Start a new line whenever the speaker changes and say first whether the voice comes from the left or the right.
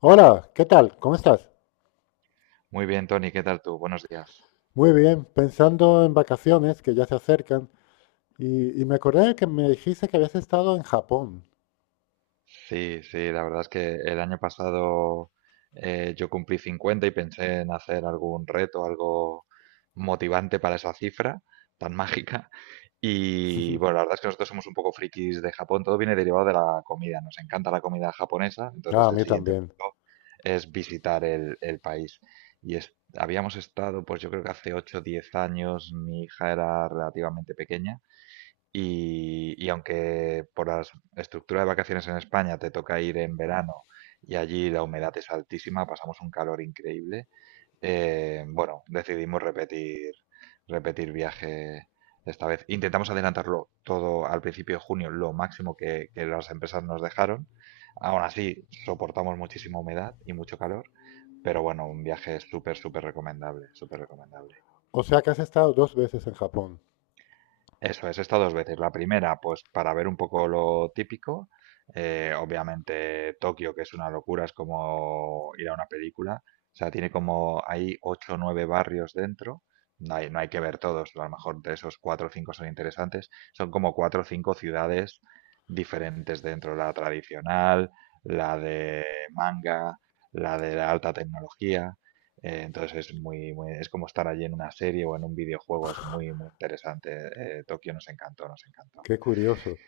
left: Hola, ¿qué tal? ¿Cómo estás?
right: Muy bien, Tony, ¿qué tal tú? Buenos días.
left: Muy bien, pensando en vacaciones que ya se acercan y me acordé que me dijiste que habías estado en Japón.
right: Sí, sí, la verdad es que el año pasado yo cumplí 50 y pensé en hacer algún reto, algo motivante para esa cifra tan mágica. Y bueno, la verdad es que nosotros somos un poco frikis de Japón, todo viene derivado de la comida, nos encanta la comida japonesa,
left: Ah,
right: entonces
left: a
right: el
left: mí
right: siguiente
left: también.
right: paso es visitar el país. Habíamos estado, pues yo creo que hace 8 o 10 años, mi hija era relativamente pequeña. Y aunque por la estructura de vacaciones en España te toca ir en verano y allí la humedad es altísima, pasamos un calor increíble. Bueno, decidimos repetir, viaje esta vez. Intentamos adelantarlo todo al principio de junio, lo máximo que, las empresas nos dejaron. Aún así, soportamos muchísima humedad y mucho calor, pero bueno, un viaje súper, súper recomendable, súper recomendable.
left: O sea que has estado dos veces en Japón.
right: Eso es, he dos veces. La primera, pues para ver un poco lo típico. Obviamente Tokio, que es una locura, es como ir a una película. O sea, tiene como, hay ocho o nueve barrios dentro. No hay que ver todos, a lo mejor de esos cuatro o cinco son interesantes. Son como cuatro o cinco ciudades diferentes dentro. La tradicional, la de manga, la de la alta tecnología. Entonces es como estar allí en una serie o en un videojuego, es muy, muy interesante. Tokio nos encantó, nos encantó.
left: Qué curioso.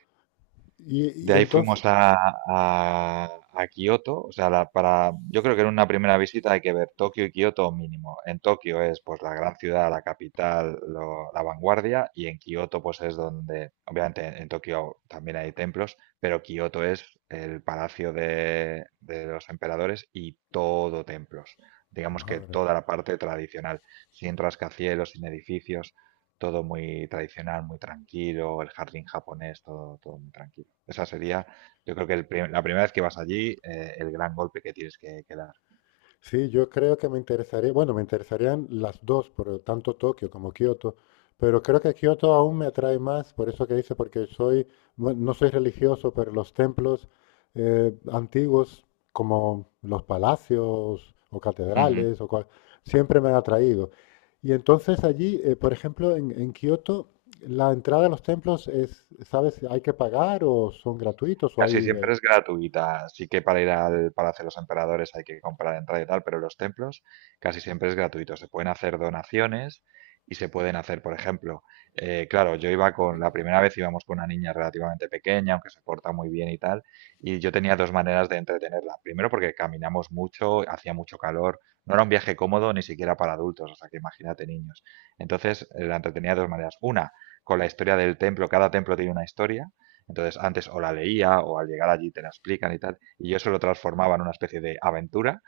left: Y,
right: De
left: y
right: ahí
left: entonces,
right: fuimos a Kioto. O sea, para, yo creo que en una primera visita hay que ver Tokio y Kioto mínimo. En Tokio es pues la gran ciudad, la capital, la vanguardia, y en Kioto pues es donde, obviamente Tokio también hay templos, pero Kioto es el palacio de los emperadores y todo templos. Digamos que
left: madre.
right: toda la parte tradicional, sin rascacielos, sin edificios, todo muy tradicional, muy tranquilo, el jardín japonés, todo, todo muy tranquilo. Esa sería, yo creo que la primera vez que vas allí, el gran golpe que tienes que, dar.
left: Sí, yo creo que me interesaría, bueno, me interesarían las dos, por tanto Tokio como Kioto, pero creo que Kioto aún me atrae más, por eso que dice, porque soy, bueno, no soy religioso, pero los templos antiguos, como los palacios o catedrales, siempre me han atraído. Y entonces allí, por ejemplo, en Kioto, la entrada a los templos es, ¿sabes? ¿Hay que pagar o son gratuitos o
right: Casi
left: hay
right: siempre
left: de...
right: es gratuita, sí que para ir al Palacio de los Emperadores hay que comprar entrada y tal, pero los templos casi siempre es gratuito. Se pueden hacer donaciones y se pueden hacer, por ejemplo, claro, yo iba con, la primera vez íbamos con una niña relativamente pequeña, aunque se porta muy bien y tal, y yo tenía dos maneras de entretenerla. Primero porque caminamos mucho, hacía mucho calor, no era un viaje cómodo ni siquiera para adultos, o sea que imagínate niños. Entonces la entretenía de dos maneras. Una, con la historia del templo, cada templo tiene una historia, entonces, antes o la leía o al llegar allí te la explican y tal, y yo eso lo transformaba en una especie de aventura,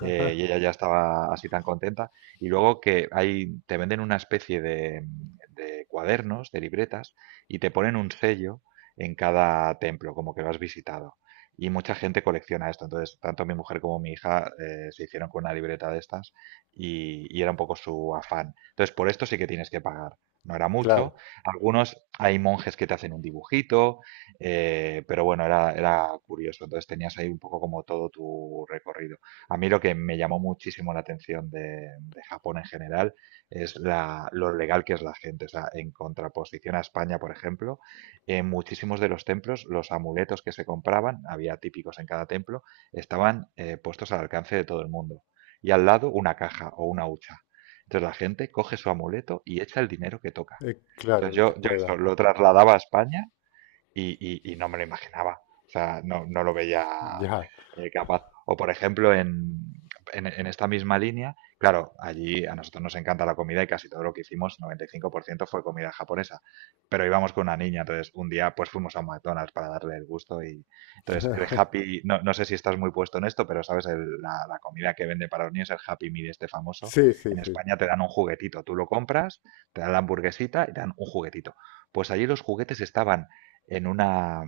right: y ella ya estaba así tan contenta. Y luego que ahí te venden una especie de cuadernos, de libretas, y te ponen un sello en cada templo, como que lo has visitado. Y mucha gente colecciona esto. Entonces, tanto mi mujer como mi hija se hicieron con una libreta de estas y era un poco su afán. Entonces, por esto sí que tienes que pagar. No era
left: Claro,
right: mucho. Algunos hay monjes que te hacen un dibujito, pero bueno, era, era curioso. Entonces tenías ahí un poco como todo tu recorrido. A mí lo que me llamó muchísimo la atención de Japón en general es la, lo legal que es la gente. O sea, en contraposición a España, por ejemplo, en muchísimos de los templos, los amuletos que se compraban, había típicos en cada templo, estaban puestos al alcance de todo el mundo. Y al lado una caja o una hucha. Entonces la gente coge su amuleto y echa el dinero que toca.
left: claro,
right: Entonces
left: el que
right: yo eso
left: pueda.
right: lo trasladaba a España y no me lo imaginaba. O sea, no, no lo veía
left: Ya.
right: capaz. O por ejemplo, en esta misma línea, claro, allí a nosotros nos encanta la comida y casi todo lo que hicimos, 95% fue comida japonesa. Pero íbamos con una niña, entonces un día pues fuimos a un McDonald's para darle el gusto y entonces el Happy, no, no sé si estás muy puesto en esto, pero sabes, la comida que vende para los niños, el Happy Meal este famoso,
left: Sí, sí,
right: en
left: sí.
right: España te dan un juguetito, tú lo compras, te dan la hamburguesita y te dan un juguetito. Pues allí los juguetes estaban en, una,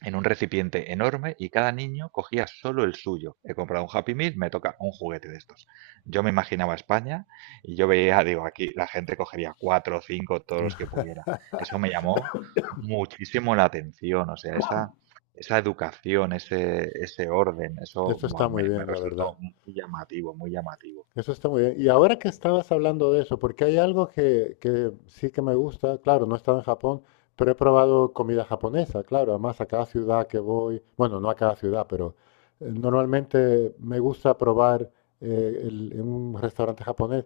right: en un recipiente enorme y cada niño cogía solo el suyo. He comprado un Happy Meal, me toca un juguete de estos. Yo me imaginaba España y yo veía, digo, aquí la gente cogería cuatro o cinco, todos los que pudiera. Eso me llamó muchísimo la atención. O sea, esa educación, ese orden, eso
left: Eso está
right: buah,
left: muy
right: me
left: bien, la verdad.
right: resultó muy llamativo, muy llamativo,
left: Eso está muy bien. Y
right: muy
left: ahora que
right: llamativo.
left: estabas hablando de eso, porque hay algo que sí que me gusta, claro, no he estado en Japón, pero he probado comida japonesa, claro. Además, a cada ciudad que voy, bueno, no a cada ciudad, pero normalmente me gusta probar en un restaurante japonés.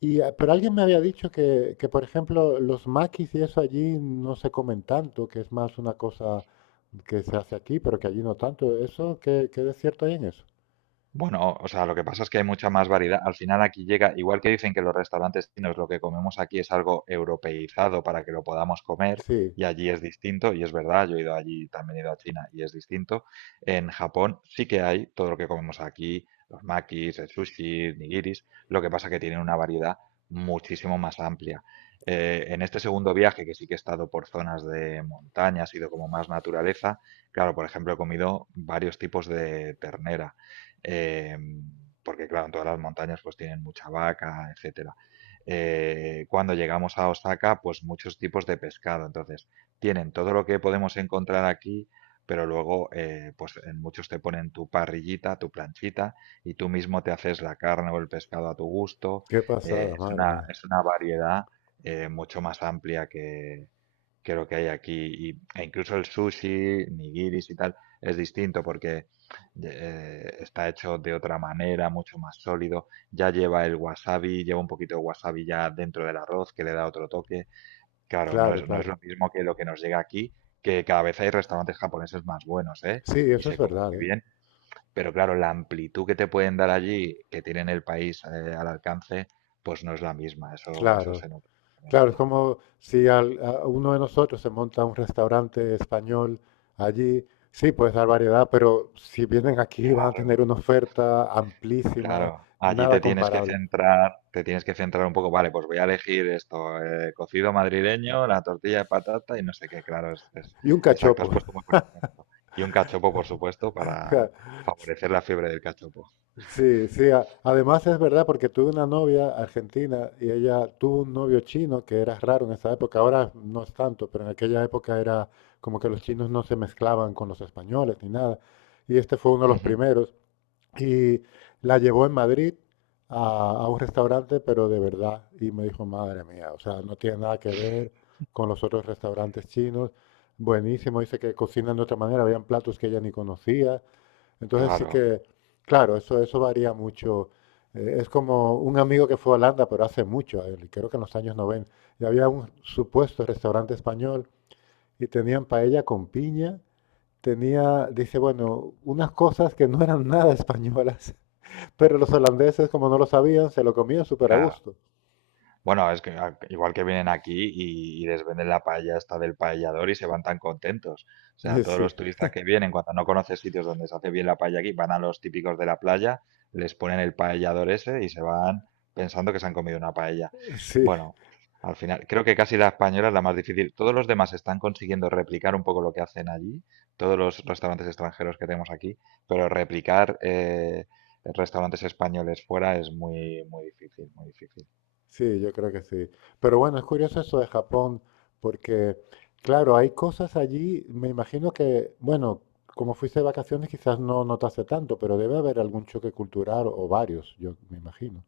left: Y, pero alguien me había dicho que, por ejemplo, los makis y eso allí no se comen tanto, que es más una cosa que se hace aquí, pero que allí no tanto. ¿Eso qué de cierto hay en eso?
right: Bueno, o sea, lo que pasa es que hay mucha más variedad. Al final aquí llega, igual que dicen que los restaurantes chinos lo que comemos aquí es algo europeizado para que lo podamos comer,
left: Sí,
right: y allí es distinto, y es verdad, yo he ido allí, también he ido a China y es distinto. En Japón sí que hay todo lo que comemos aquí, los makis, el sushi, nigiris, lo que pasa que tienen una variedad muchísimo más amplia. En este segundo viaje, que sí que he estado por zonas de montaña, ha sido como más naturaleza, claro, por ejemplo, he comido varios tipos de ternera, eh, porque claro, en todas las montañas pues tienen mucha vaca, etcétera. Cuando llegamos a Osaka, pues muchos tipos de pescado. Entonces, tienen todo lo que podemos encontrar aquí, pero luego, pues en muchos te ponen tu parrillita, tu planchita, y tú mismo te haces la carne o el pescado a tu gusto.
left: qué pasada, madre mía.
right: Es una variedad mucho más amplia que, lo que hay aquí. E incluso el sushi, nigiris y tal, es distinto porque está hecho de otra manera, mucho más sólido. Ya lleva el wasabi, lleva un poquito de wasabi ya dentro del arroz que le da otro toque. Claro, no
left: Claro,
right: es, no es
left: claro.
right: lo mismo que lo que nos llega aquí, que cada vez hay restaurantes japoneses más buenos, ¿eh?
left: Sí,
right: Y
left: eso es
right: se comen
left: verdad,
right: muy
left: ¿eh?
right: bien. Pero claro, la amplitud que te pueden dar allí, que tienen el país al alcance, pues no es la misma. Eso
left: Claro,
right: se nota. La
left: claro, es
right: diferencia.
left: como si a uno de nosotros se monta un restaurante español allí, sí, puedes dar variedad, pero si vienen aquí van a tener
right: Claro,
left: una oferta amplísima,
right: claro, allí
left: nada
right: te tienes que
left: comparable.
right: centrar, te tienes que centrar un poco, vale, pues voy a elegir esto, cocido madrileño, la tortilla de patata y no sé qué, claro,
left: Y un
right: exacto,
left: cachopo.
right: has puesto muy buen ejemplo. Y un cachopo, por supuesto, para favorecer la fiebre del cachopo.
left: Sí, sí. Además es verdad porque tuve una novia argentina y ella tuvo un novio chino que era raro en esa época. Ahora no es tanto, pero en aquella época era como que los chinos no se mezclaban con los españoles ni nada. Y este fue uno de los
right: Ujú.
left: primeros. Y la llevó en Madrid a un restaurante, pero de verdad. Y me dijo, madre mía, o sea, no tiene nada que ver con los otros restaurantes chinos. Buenísimo, dice que cocinan de otra manera, habían platos que ella ni conocía. Entonces sí
right: Claro,
left: que, claro, eso varía mucho. Es como un amigo que fue a Holanda, pero hace mucho, a creo que en los años 90, y había un supuesto restaurante español y tenían paella con piña, tenía, dice, bueno, unas cosas que no eran nada españolas, pero los holandeses, como no lo sabían, se lo comían súper a
right: claro.
left: gusto.
right: Bueno, es que igual que vienen aquí y les venden la paella esta del paellador y se van tan contentos. O sea, todos
left: Sí,
right: los turistas que vienen, cuando no conocen sitios donde se hace bien la paella aquí, van a los típicos de la playa, les ponen el paellador ese y se van pensando que se han comido una paella.
left: sí.
right: Bueno, al final, creo que casi la española es la más difícil. Todos los demás están consiguiendo replicar un poco lo que hacen allí, todos los restaurantes extranjeros que tenemos aquí, pero replicar restaurantes españoles fuera es muy, muy difícil, muy difícil.
left: Sí, yo creo que sí. Pero bueno, es curioso eso de Japón, porque, claro, hay cosas allí, me imagino que, bueno, como fuiste de vacaciones quizás no notaste tanto, pero debe haber algún choque cultural o varios, yo me imagino.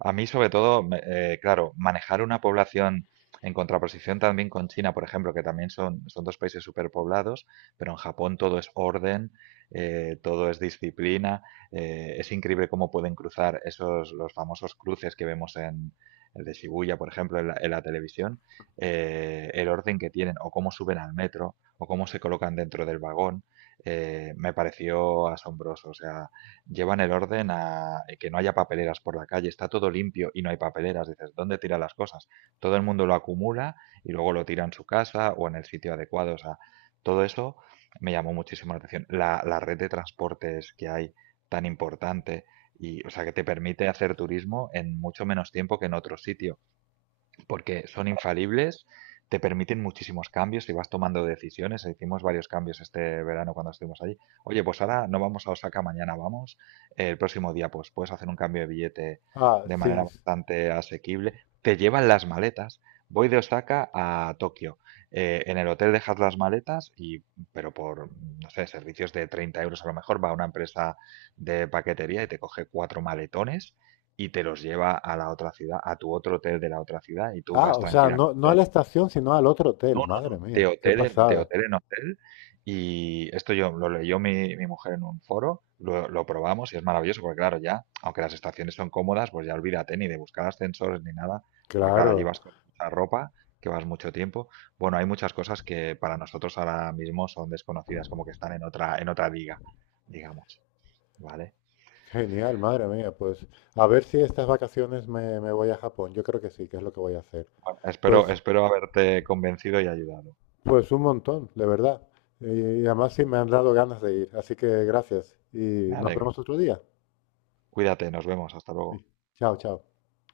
right: A mí, sobre todo, claro, manejar una población en contraposición también con China, por ejemplo, que también son, son dos países superpoblados, pero en Japón todo es orden, todo es disciplina. Es increíble cómo pueden cruzar esos, los famosos cruces que vemos en el de Shibuya, por ejemplo, en la televisión, el orden que tienen, o cómo suben al metro, o cómo se colocan dentro del vagón, me pareció asombroso. O sea, llevan el orden a que no haya papeleras por la calle, está todo limpio y no hay papeleras, dices, ¿dónde tiran las cosas? Todo el mundo lo acumula y luego lo tira en su casa o en el sitio adecuado, o sea, todo eso me llamó muchísimo la atención. La red de transportes que hay tan importante y, o sea, que te permite hacer turismo en mucho menos tiempo que en otro sitio porque son infalibles, te permiten muchísimos cambios y vas tomando decisiones. Hicimos varios cambios este verano cuando estuvimos allí. Oye, pues ahora no vamos a Osaka, mañana vamos. El próximo día, pues puedes hacer un cambio de billete
left: Ah,
right: de manera
left: Sings.
right: bastante asequible. Te llevan las maletas. Voy de Osaka a Tokio. En el hotel dejas las maletas y, pero por, no sé, servicios de 30 € a lo mejor va a una empresa de paquetería y te coge cuatro maletones y te los lleva a la otra ciudad, a tu otro hotel de la otra ciudad, y tú
left: Ah,
right: vas
left: o sea, no, no a la
right: tranquilamente.
left: estación, sino al otro hotel,
right: No, no,
left: madre
right: no, de
left: mía, qué
right: hotel de
left: pasada.
right: hotel, en hotel. Y esto yo lo leyó mi mujer en un foro, lo probamos y es maravilloso, porque claro, ya, aunque las estaciones son cómodas, pues ya olvídate ni de buscar ascensores ni nada, porque claro, allí
left: Claro,
right: vas con mucha ropa, que vas mucho tiempo. Bueno, hay muchas cosas que para nosotros ahora mismo son desconocidas, como que están en otra liga, digamos, ¿vale?
left: genial, madre mía, pues a ver si estas vacaciones me voy a Japón, yo creo que sí, que es lo que voy a hacer.
right: Bueno, espero,
left: Pues
right: haberte convencido y ayudado.
left: Pues un montón, de verdad. Y además sí me han dado ganas de ir. Así que gracias. Y
right: Me
left: nos
right: alegro.
left: vemos otro día.
right: Cuídate, nos vemos, hasta
left: Sí.
right: luego.
left: Chao, chao.